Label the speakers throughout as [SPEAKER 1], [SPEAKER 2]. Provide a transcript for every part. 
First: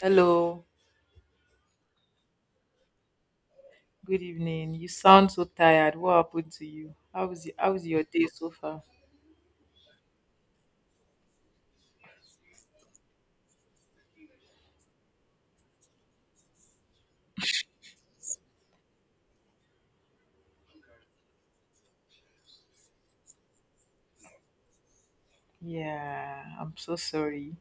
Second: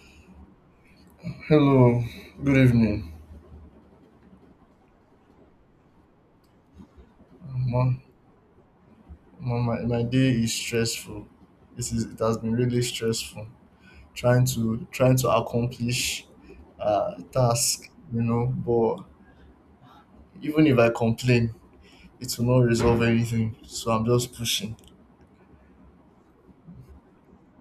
[SPEAKER 1] Hello,
[SPEAKER 2] Hello, good evening.
[SPEAKER 1] good evening. You sound so tired. What happened to you? How
[SPEAKER 2] Ma,
[SPEAKER 1] was your day so far?
[SPEAKER 2] my day is stressful. It has been really stressful trying to accomplish task, you know, but even if I complain, it will not resolve anything. So I'm just pushing.
[SPEAKER 1] Yeah, I'm so sorry.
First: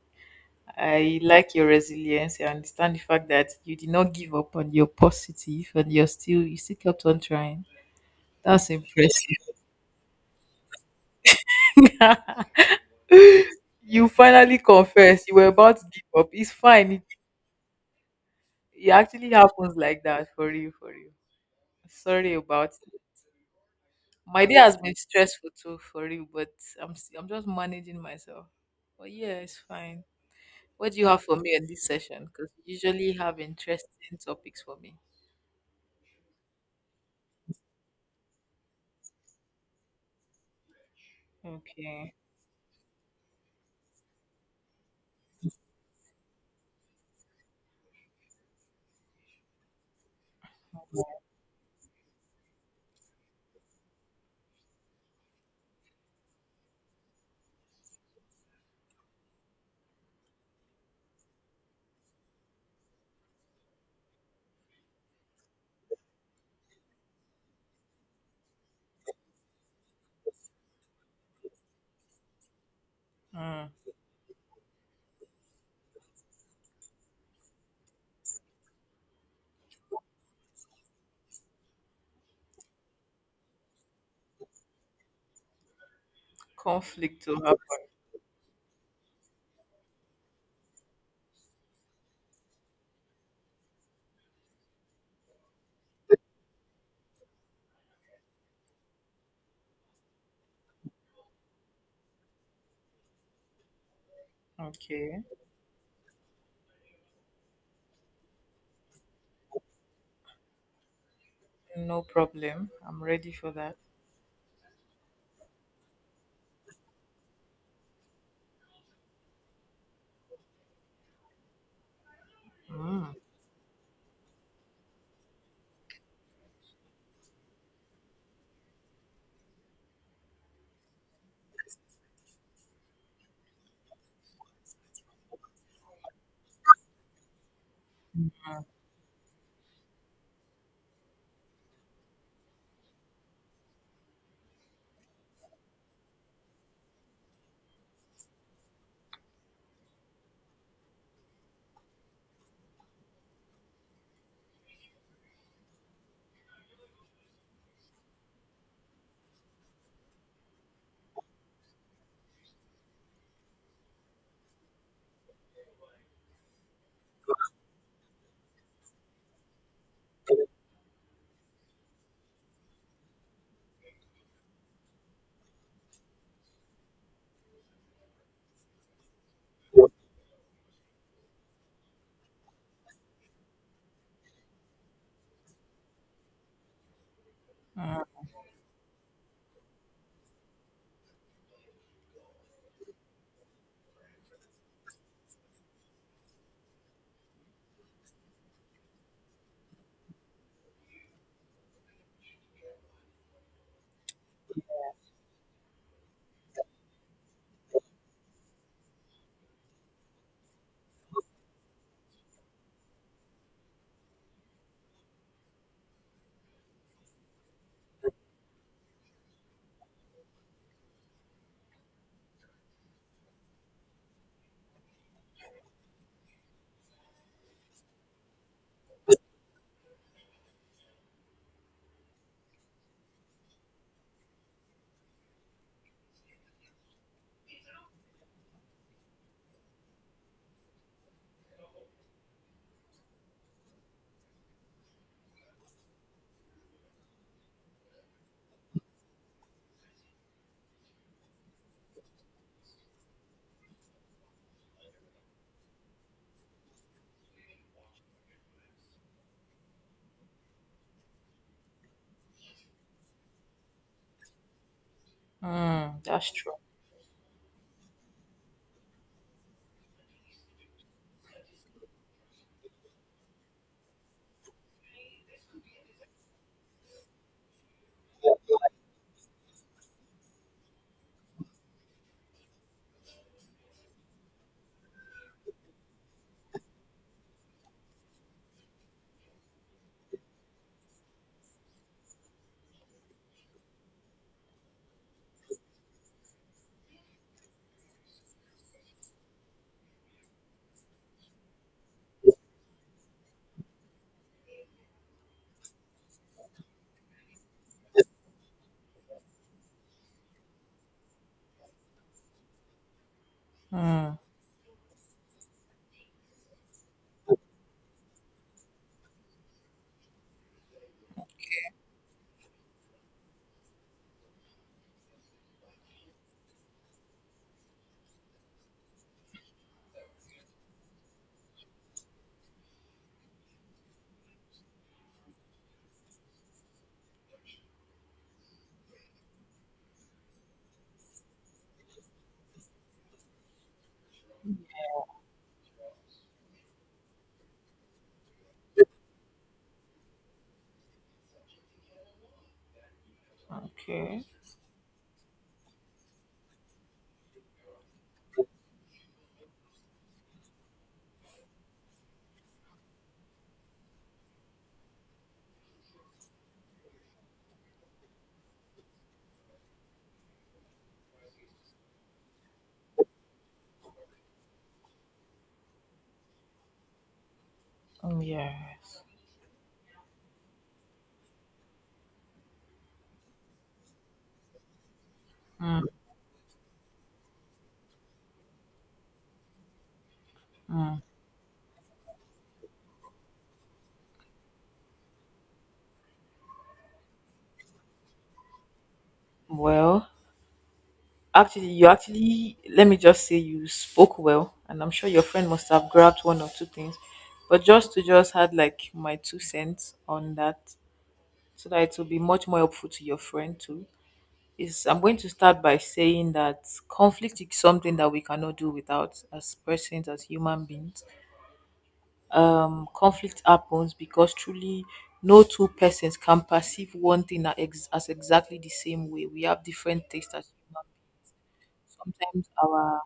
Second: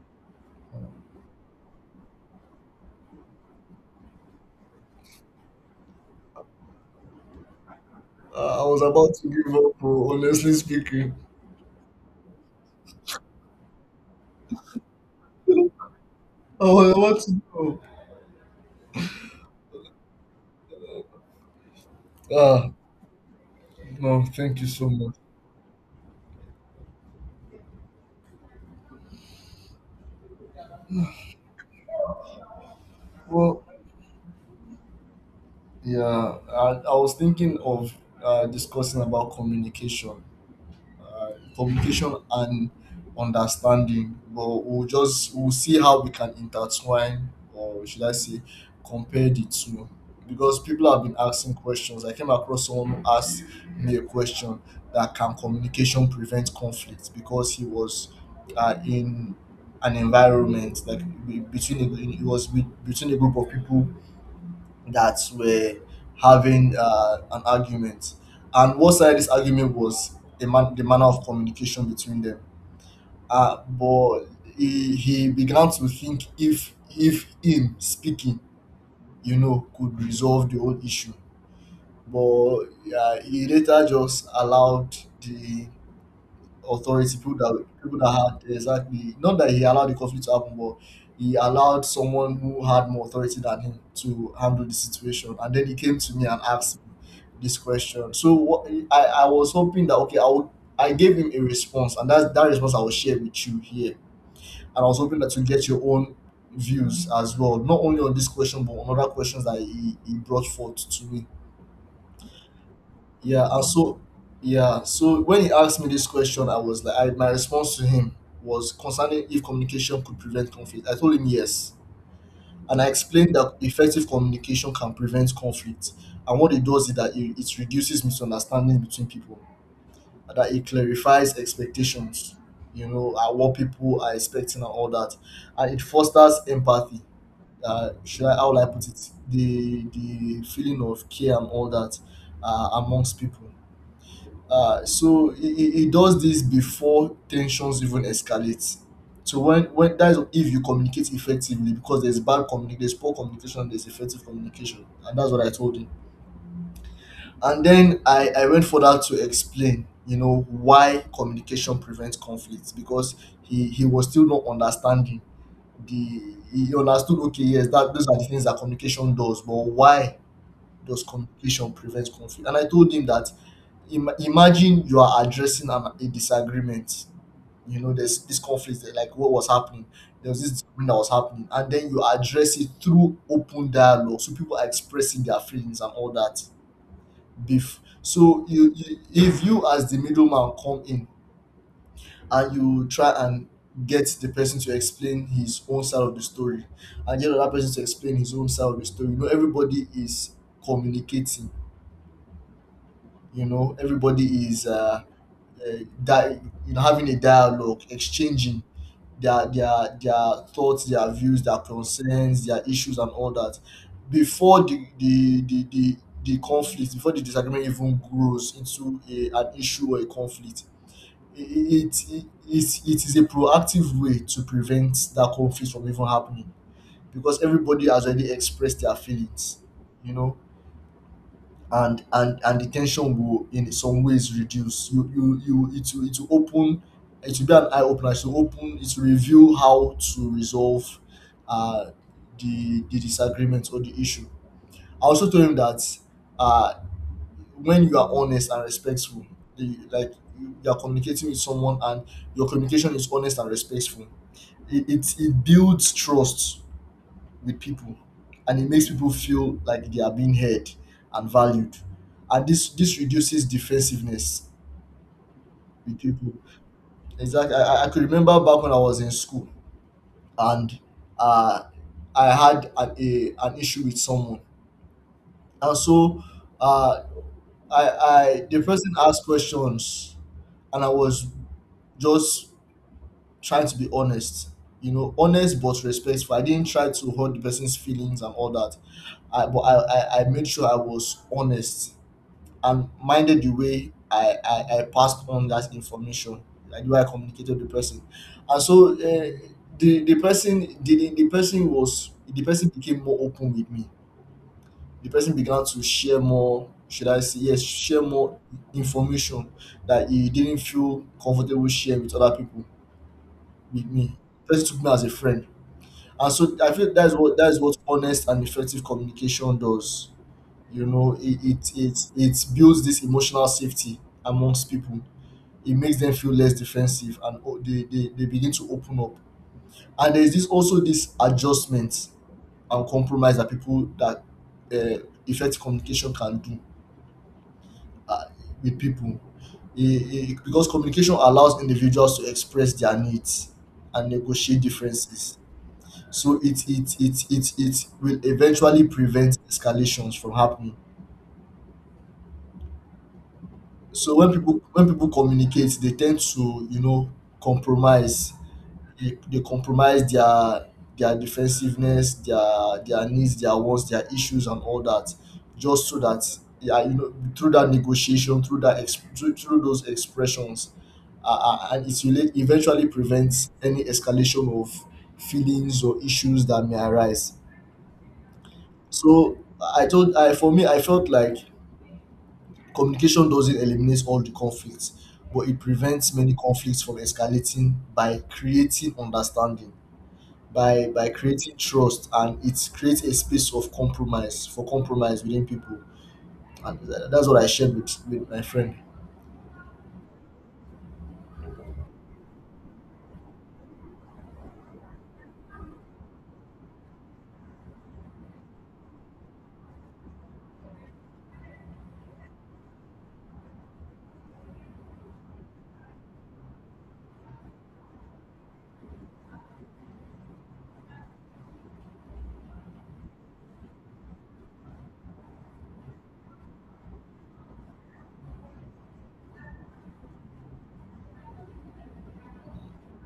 [SPEAKER 1] I like your resilience. I understand the fact that you did not give up on your positive and you still kept on trying.
[SPEAKER 2] I
[SPEAKER 1] That's
[SPEAKER 2] was about to give
[SPEAKER 1] impressive.
[SPEAKER 2] up, oh, honestly speaking.
[SPEAKER 1] You finally confessed you were about to give up. It's
[SPEAKER 2] I was
[SPEAKER 1] fine. It,
[SPEAKER 2] about to go.
[SPEAKER 1] it actually happens like that for you. Sorry about
[SPEAKER 2] Ah,
[SPEAKER 1] it.
[SPEAKER 2] no,
[SPEAKER 1] My day
[SPEAKER 2] thank you
[SPEAKER 1] has
[SPEAKER 2] so
[SPEAKER 1] been
[SPEAKER 2] much.
[SPEAKER 1] stressful too, for real, but I'm just managing myself. But yeah, it's fine. What do you have for me in this session? Because you usually have
[SPEAKER 2] Well,
[SPEAKER 1] interesting topics for me.
[SPEAKER 2] yeah, I was thinking of discussing about communication.
[SPEAKER 1] Okay.
[SPEAKER 2] Communication and understanding. But we'll see how we can intertwine, or should I say, compare the two. Because people have been asking questions. I came across someone who asked me a question that can communication prevent conflict because he was in an environment like between a, he was with, between a group of people that were having an argument, and what started this argument was the, the manner of communication between them. Uh,
[SPEAKER 1] Mm.
[SPEAKER 2] but he, he began to think if him speaking, you know, could resolve the whole issue. But he later just allowed the authority,
[SPEAKER 1] Conflict to have.
[SPEAKER 2] people that had exactly not that he allowed the conflict to happen, but he allowed someone who had more authority than him to handle the situation. And then he came to me and asked me this question. So what I was hoping that okay, I would I gave him a response, and that's that response I will share with you here. And I was hoping
[SPEAKER 1] Okay.
[SPEAKER 2] that you get your own views as well, not only on this question but on other questions that he brought forth to me.
[SPEAKER 1] No problem. I'm ready
[SPEAKER 2] Yeah,
[SPEAKER 1] for
[SPEAKER 2] and
[SPEAKER 1] that.
[SPEAKER 2] so yeah, so when he asked me this question, I was like, I, my response to him was concerning if communication could prevent conflict. I told him yes, and I
[SPEAKER 1] Mm.
[SPEAKER 2] explained that effective communication can prevent conflict, and what it does is that it reduces misunderstanding between people, that it clarifies expectations, you know, and what people are expecting and all that, and it fosters empathy. Should I how will I put it? The feeling of care and all that amongst people, so he does this before tensions even escalate. So when that's if you communicate effectively, because there's bad communication, there's poor communication, there's effective communication, and that's what I told him. And then I went further to explain, you know, why communication prevents conflicts because he was still not understanding the he understood okay yes that those are the things that communication does but why does communication prevent conflict? And I told him that imagine you are addressing an, a disagreement. You know, there's this conflict, there, like what was happening. There was this disagreement that was happening, and then you address it through open dialogue, so people are expressing their feelings and all that beef. So you if you as the middleman come in and you try and get the person to explain his own side of the story and get another person to explain his own side of the story. You know everybody is communicating, you know everybody is uh di- you know having a dialogue, exchanging their thoughts, their views, their concerns, their issues, and all that before the conflict, before the disagreement even grows into a, an issue or a conflict. It is a proactive way to prevent that conflict from even happening because everybody has already expressed their feelings, you know, and the tension will in some ways reduce. You it will open, it will be an eye opener, it will open, it will reveal how to resolve uh the disagreement or the issue. I also told him that uh when you are honest and respectful, the, like you are communicating with someone and your communication is honest and respectful, it builds trust with people, and it makes people feel like they are being heard and valued, and this reduces defensiveness with
[SPEAKER 1] Mm, that's
[SPEAKER 2] people.
[SPEAKER 1] true.
[SPEAKER 2] Exactly. I could remember back when I was in school and uh, I had an, a, an issue with someone, and so uh, I the person asked questions and I was just trying to be honest. You know, honest but respectful. I didn't try to hurt the person's feelings and all that. I but I made sure I was honest and minded the way I passed on that information, like the way I communicated with the person. And so the person was the person became more open with me. The person began to share more. Should I say yes? Share more information that he didn't feel comfortable sharing with other people with me.
[SPEAKER 1] Mm.
[SPEAKER 2] Person took me as a friend. And so I feel that's what honest and effective communication does. You know, it builds this emotional safety amongst people. It makes them feel less defensive and they begin to open up. And there's this also this adjustment and compromise that people that effective communication can do uh, with people. Because communication allows individuals to express their needs and negotiate differences, so it will eventually prevent escalations from happening. So
[SPEAKER 1] Okay.
[SPEAKER 2] when people communicate, they tend to, you know, compromise. They compromise their defensiveness, their needs, their wants, their issues, and all that, just so that yeah, you know, through that negotiation, through that through those expressions, and it will eventually prevent any escalation of feelings or issues that may arise.
[SPEAKER 1] Mm, yes.
[SPEAKER 2] So I told I for me I felt like communication doesn't eliminate all the conflicts, but it
[SPEAKER 1] Mm.
[SPEAKER 2] prevents many conflicts from escalating by creating understanding, by
[SPEAKER 1] Mm.
[SPEAKER 2] creating trust, and it creates a space of compromise for compromise within people. And that's what I shared with my friend.
[SPEAKER 1] Well, actually, let me just say you spoke well, and I'm sure your friend must have grabbed one or two things. But just to just add like my two cents on that, so that it will be much more helpful to your friend too, is I'm going to start by saying that conflict is something that we cannot do without as persons, as human beings. Conflict happens because truly no two persons can perceive one thing as, as exactly the same way. We have different tastes as human beings. Sometimes our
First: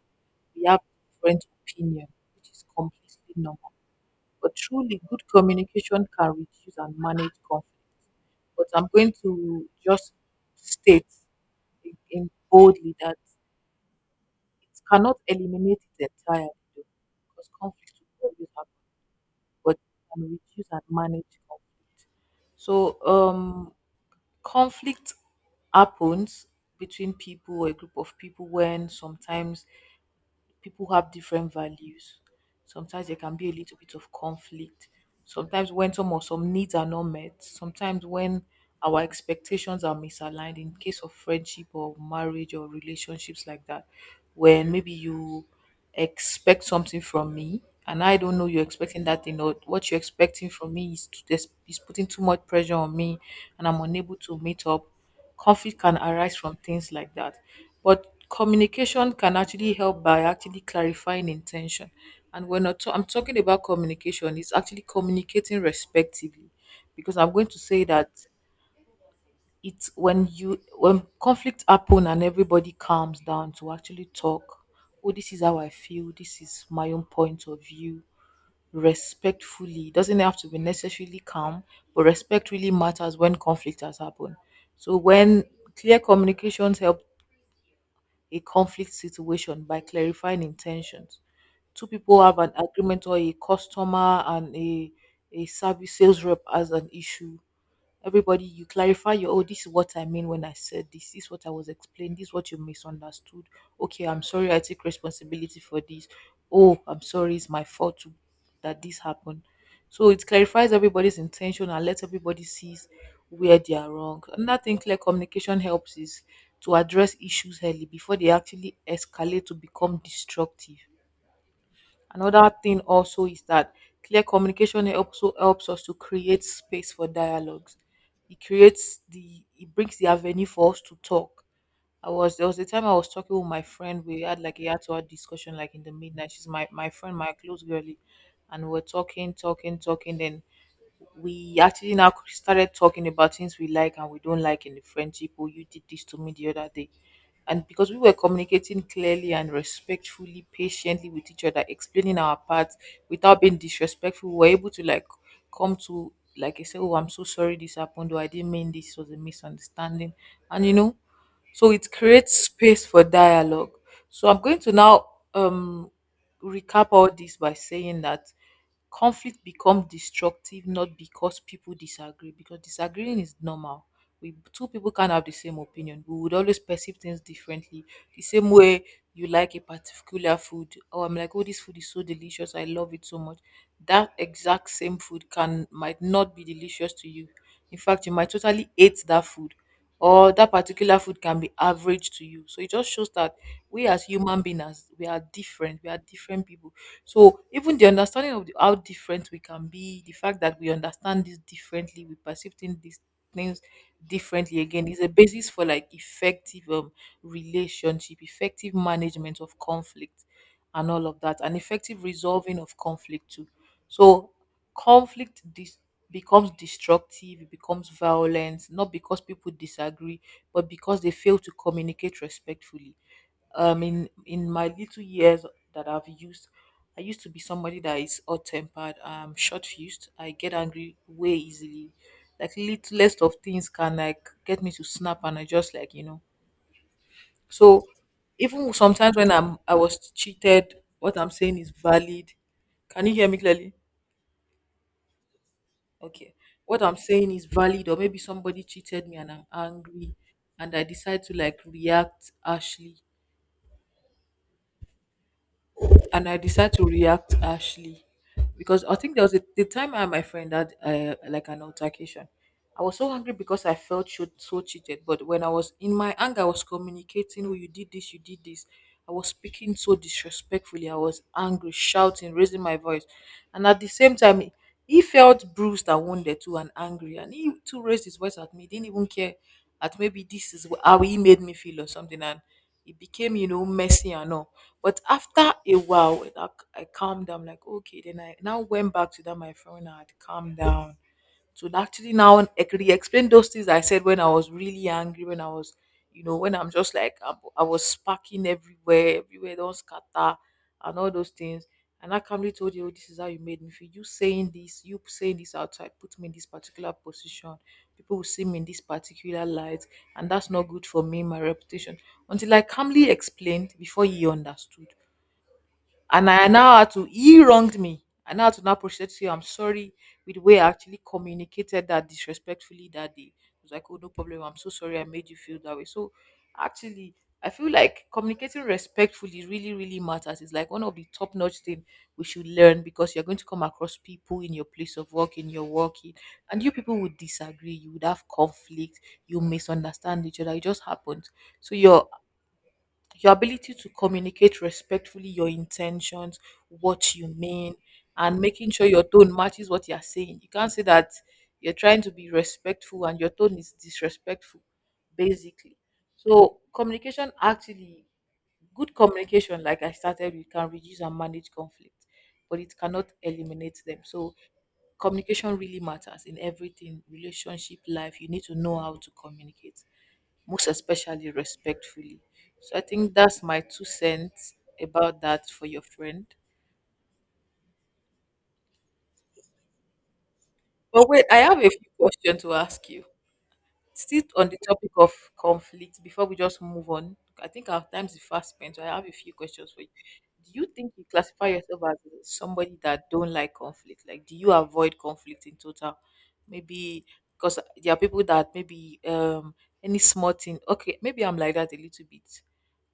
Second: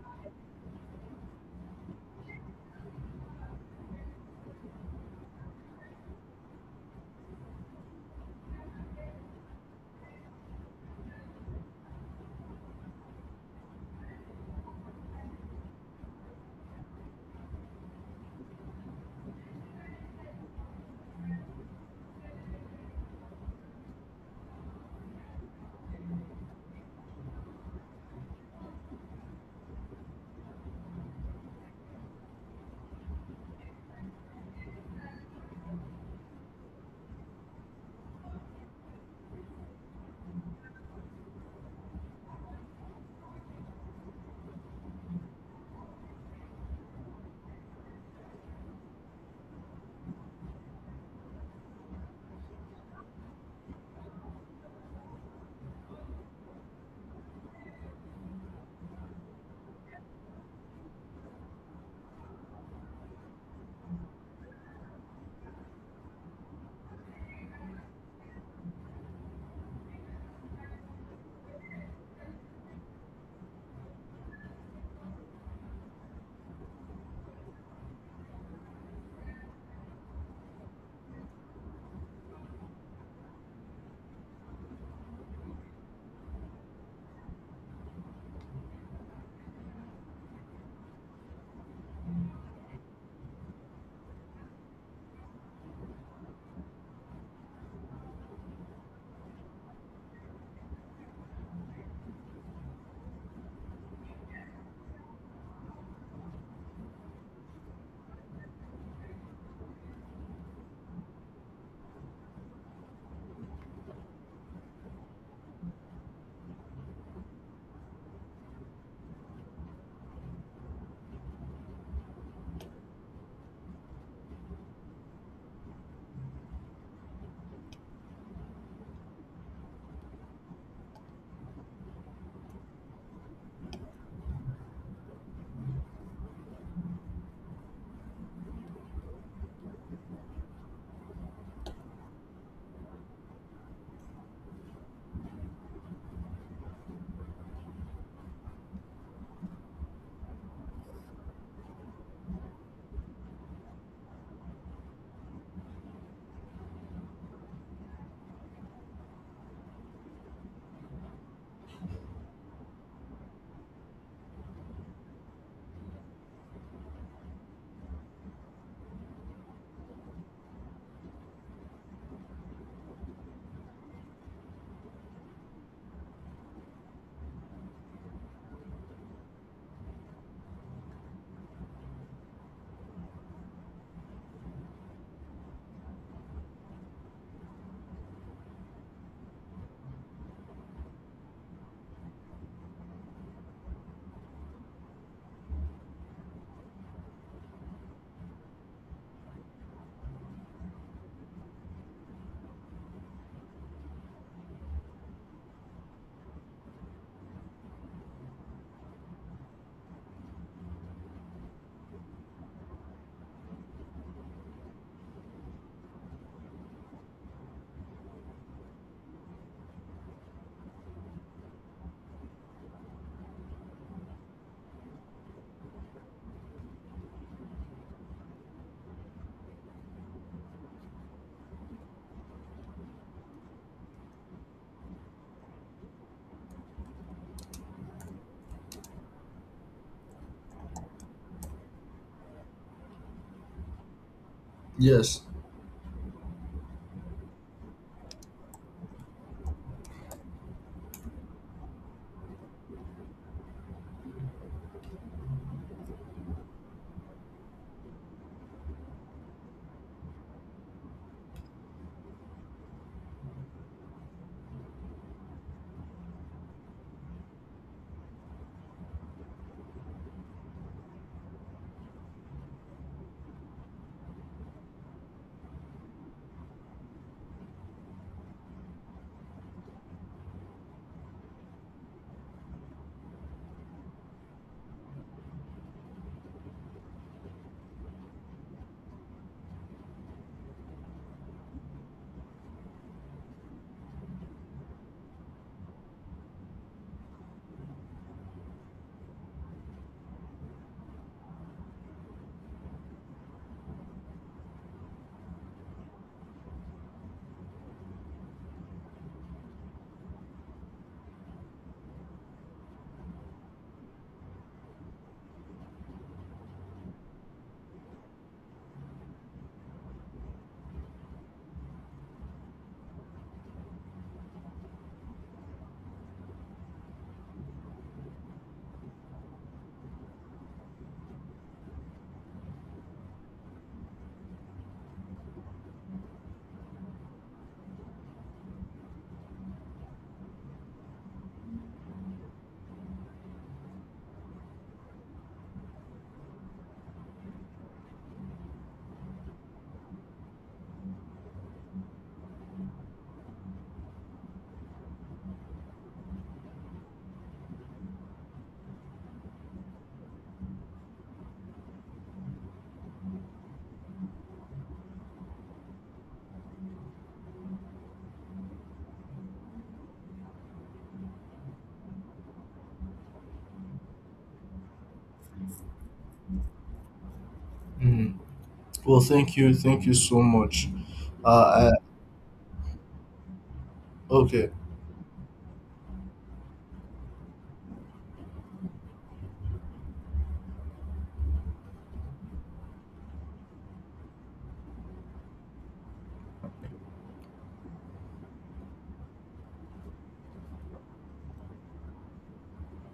[SPEAKER 1] we have different opinion, which is completely normal. But truly, good communication can reduce and manage conflict. But I'm going to just state in boldly that it cannot eliminate it entirely though, because conflict will always happen, but it can reduce and manage conflict. So, conflict happens between people or a group of people when sometimes people have different values. Sometimes there can be a little bit of conflict. Sometimes when some or some needs are not met, sometimes when our expectations are misaligned in case of friendship or marriage or relationships like that, when maybe you expect something from me and I don't know you're expecting that thing, or what you're expecting from me is, is putting too much pressure on me and I'm unable to meet up. Conflict can arise from things like that. But communication can actually help by actually clarifying intention. And when I'm talking about communication, it's actually communicating respectively, because I'm going to say that it's when you when conflict happen and everybody calms down to actually talk. Oh, this is how I feel. This is my own point of view. Respectfully, it doesn't have to be necessarily calm, but respect really matters when conflict has happened. So when clear communications help a conflict situation by clarifying intentions. Two people have an agreement, or a customer and a service sales rep as an issue, everybody, you clarify your, oh, this is what I mean when I said this, this is what I was explained, this is what you misunderstood. Okay, I'm sorry, I take responsibility for this. Oh, I'm sorry, it's my fault to- that this happened. So it clarifies everybody's intention and lets everybody sees where they are wrong. Another thing clear communication helps is to address issues early before they actually escalate to become destructive. Another thing also is that clear communication also helps us to create space for dialogues. It creates the, it brings the avenue for us to talk. I was There was a time I was talking with my friend. We had like a had to hour discussion like in the midnight. She's my friend, my close girlie. And we're talking, talking, talking. Then we actually now started talking about things we like and we don't like in the friendship. Oh, you did this to me the other day, and because we were communicating clearly and respectfully, patiently with each other, explaining our parts without being disrespectful, we were able to like come to, like I said, oh, I'm so sorry this happened, or I didn't mean this, was a misunderstanding, and you know. So it creates space for dialogue. So I'm going to now um recap all this by saying that conflict become destructive not because people disagree, because disagreeing is normal. We, two people can't have the same opinion, we would always perceive things differently. The same way you like a particular food, oh, I'm like, oh, this food is so delicious, I love it so much, that exact same food can, might not be delicious to you. In fact, you might totally hate that food, or that particular food can be average to you. So it just shows that we as human beings, we are different, we are different people. So even the understanding of the, how different we can be, the fact that we understand this differently, we perceive things, these things differently again, is a basis for like effective relationship, effective management of conflict and all of that, and effective resolving of conflict too. So conflict dis- becomes destructive, it becomes violent, not because people disagree, but because they fail to communicate respectfully. In my little years that I've used, I used to be somebody that is hot tempered, short fused. I get angry way easily. Like littlest of things can like get me to snap and I just like, you know. So even sometimes when I was cheated, what I'm saying is valid. Can you hear me clearly?
[SPEAKER 2] Yes.
[SPEAKER 1] Okay. What I'm saying is valid, or maybe somebody cheated me and I'm angry and I decide to like react harshly. And I decide to react harshly Because I think there was a, the time I and my friend had like an altercation. I was so angry because I felt so, so cheated, but when I was in my anger, I was communicating, "Oh, you did this, you did this." I was speaking so disrespectfully. I was angry, shouting, raising my voice, and at the same time, he felt bruised and wounded too, and angry, and he too raised his voice at me. He didn't even care that maybe how he made me feel or something, and it became, you know, messy and all. But after a while, when I calmed down, like, okay, then I now went back to that my friend when I had calmed down. So actually now I could explain those things I said when I was really angry, when I was, you know, when I'm just like, I was sparking everywhere, everywhere, don't scatter and all those things. And I calmly told you, oh, this is how you made me feel. You saying this outside put me in this particular position. People will see me in this particular light, and that's not good for me, my reputation. Until I calmly explained before he understood, and I now had to he wronged me. I now had to now proceed to say I'm sorry with the way I actually communicated that disrespectfully that day. It was like, oh no problem, I'm so sorry I made you feel that way. So actually I feel like communicating respectfully really, really matters. It's like one of the top notch thing we should learn because you're going to come across people in your place of work, in your working, and you people would disagree, you would have conflict, you misunderstand each other. It just happens. So your ability to communicate respectfully your intentions, what you mean, and making sure your tone matches what you're saying. You can't say that you're trying to be respectful and your tone is disrespectful, basically. So, communication actually, good communication, like I started with, can reduce and manage conflict, but it cannot eliminate them. So, communication really matters in everything, relationship, life. You need to know how to communicate, most especially respectfully. So I think that's my two cents about that for your friend.
[SPEAKER 2] Mm. Well, thank you so much.
[SPEAKER 1] But wait, I have a
[SPEAKER 2] Uh, I,
[SPEAKER 1] few questions to ask you. Still on
[SPEAKER 2] okay.
[SPEAKER 1] the topic of conflict, before we just move on, I think our time is fast spent. So I have a few questions for you. Do you think you classify yourself as somebody that don't like conflict? Like, do you avoid conflict in total? Maybe because there are people that maybe any small thing. Okay, maybe I'm like that a little bit.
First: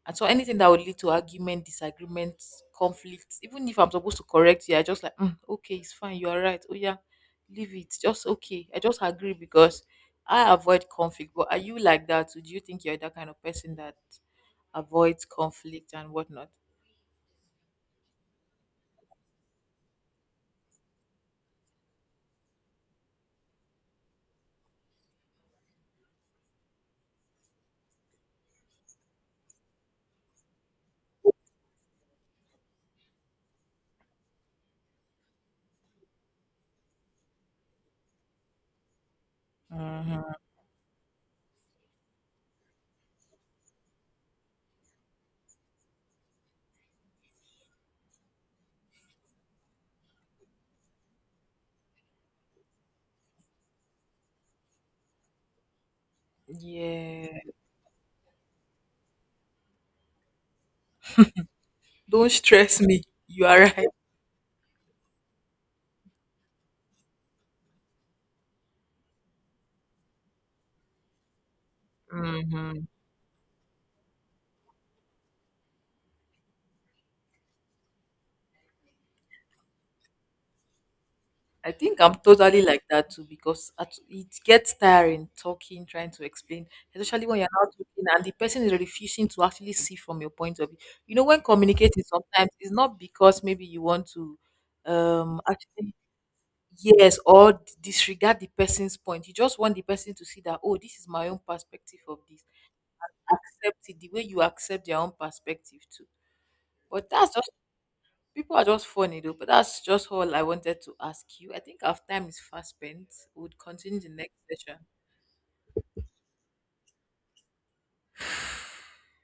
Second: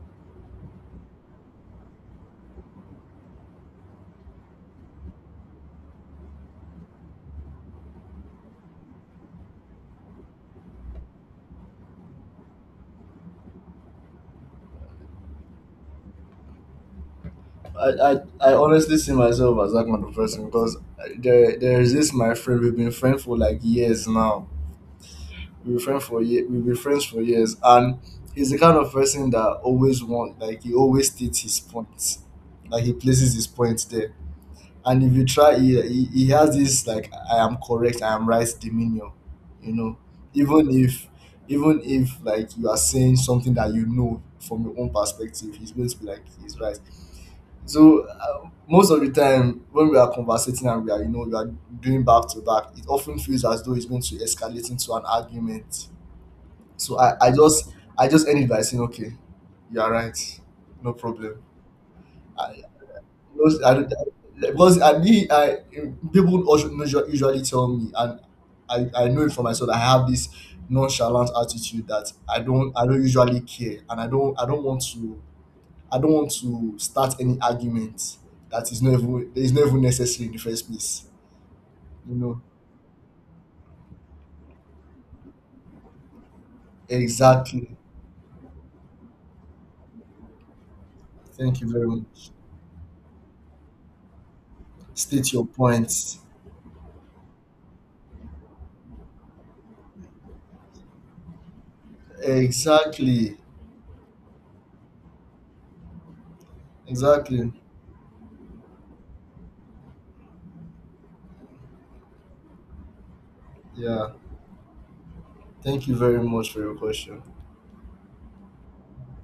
[SPEAKER 1] And so anything that would lead to argument, disagreement, conflict, even if I'm supposed to correct you, I just like, "Mm, okay, it's fine, you are right. Oh yeah, leave it. Just okay. I just agree because I avoid conflict. But are you like that? Too? Do you think you're that kind of person that avoids conflict and whatnot?
[SPEAKER 2] I, I, I honestly see myself as that kind of person because there is this my friend, we've been friends for like years now. We've been friends for we've been friends for years, and he's the kind of person that always want like he always states his points, like he places his points there. And if you try, he has this like I am correct, I am right demeanor, you know.
[SPEAKER 1] Mhm.
[SPEAKER 2] Even if even if like you are saying something that you know from your own perspective, he's going to be like he's right. So most of the time when we are conversating and we are, you know, we are doing back to back, it often feels as though it's going to escalate into an argument. So I
[SPEAKER 1] Yeah.
[SPEAKER 2] just I just end it by saying, okay, you are right, no problem.
[SPEAKER 1] Don't
[SPEAKER 2] I,
[SPEAKER 1] stress me. You are
[SPEAKER 2] because I,
[SPEAKER 1] right.
[SPEAKER 2] because I me I people also usually tell me, and I know it for myself. I have this nonchalant attitude that I
[SPEAKER 1] Mhm.
[SPEAKER 2] don't usually care, and I don't want to I don't want to start any argument that is not even that is not even necessary in the first place.
[SPEAKER 1] I think
[SPEAKER 2] You
[SPEAKER 1] I'm
[SPEAKER 2] know
[SPEAKER 1] totally like that too because it gets tiring talking, trying to explain, especially when you're not
[SPEAKER 2] exactly.
[SPEAKER 1] talking and the person is refusing to actually see from your point of view. You know, when
[SPEAKER 2] Thank you very
[SPEAKER 1] communicating,
[SPEAKER 2] much.
[SPEAKER 1] sometimes it's not because maybe you want to
[SPEAKER 2] State your
[SPEAKER 1] actually
[SPEAKER 2] points.
[SPEAKER 1] yes or disregard the person's point. You just want the person to see that, oh, this is my own perspective of this.
[SPEAKER 2] Exactly.
[SPEAKER 1] Accept it the way you accept their own perspective too. But that's,
[SPEAKER 2] Exactly.
[SPEAKER 1] people are just funny though, but that's just all I wanted to ask you. I think our time is fast spent. We'll continue
[SPEAKER 2] Yeah.
[SPEAKER 1] the next session.
[SPEAKER 2] Thank you very much for your question.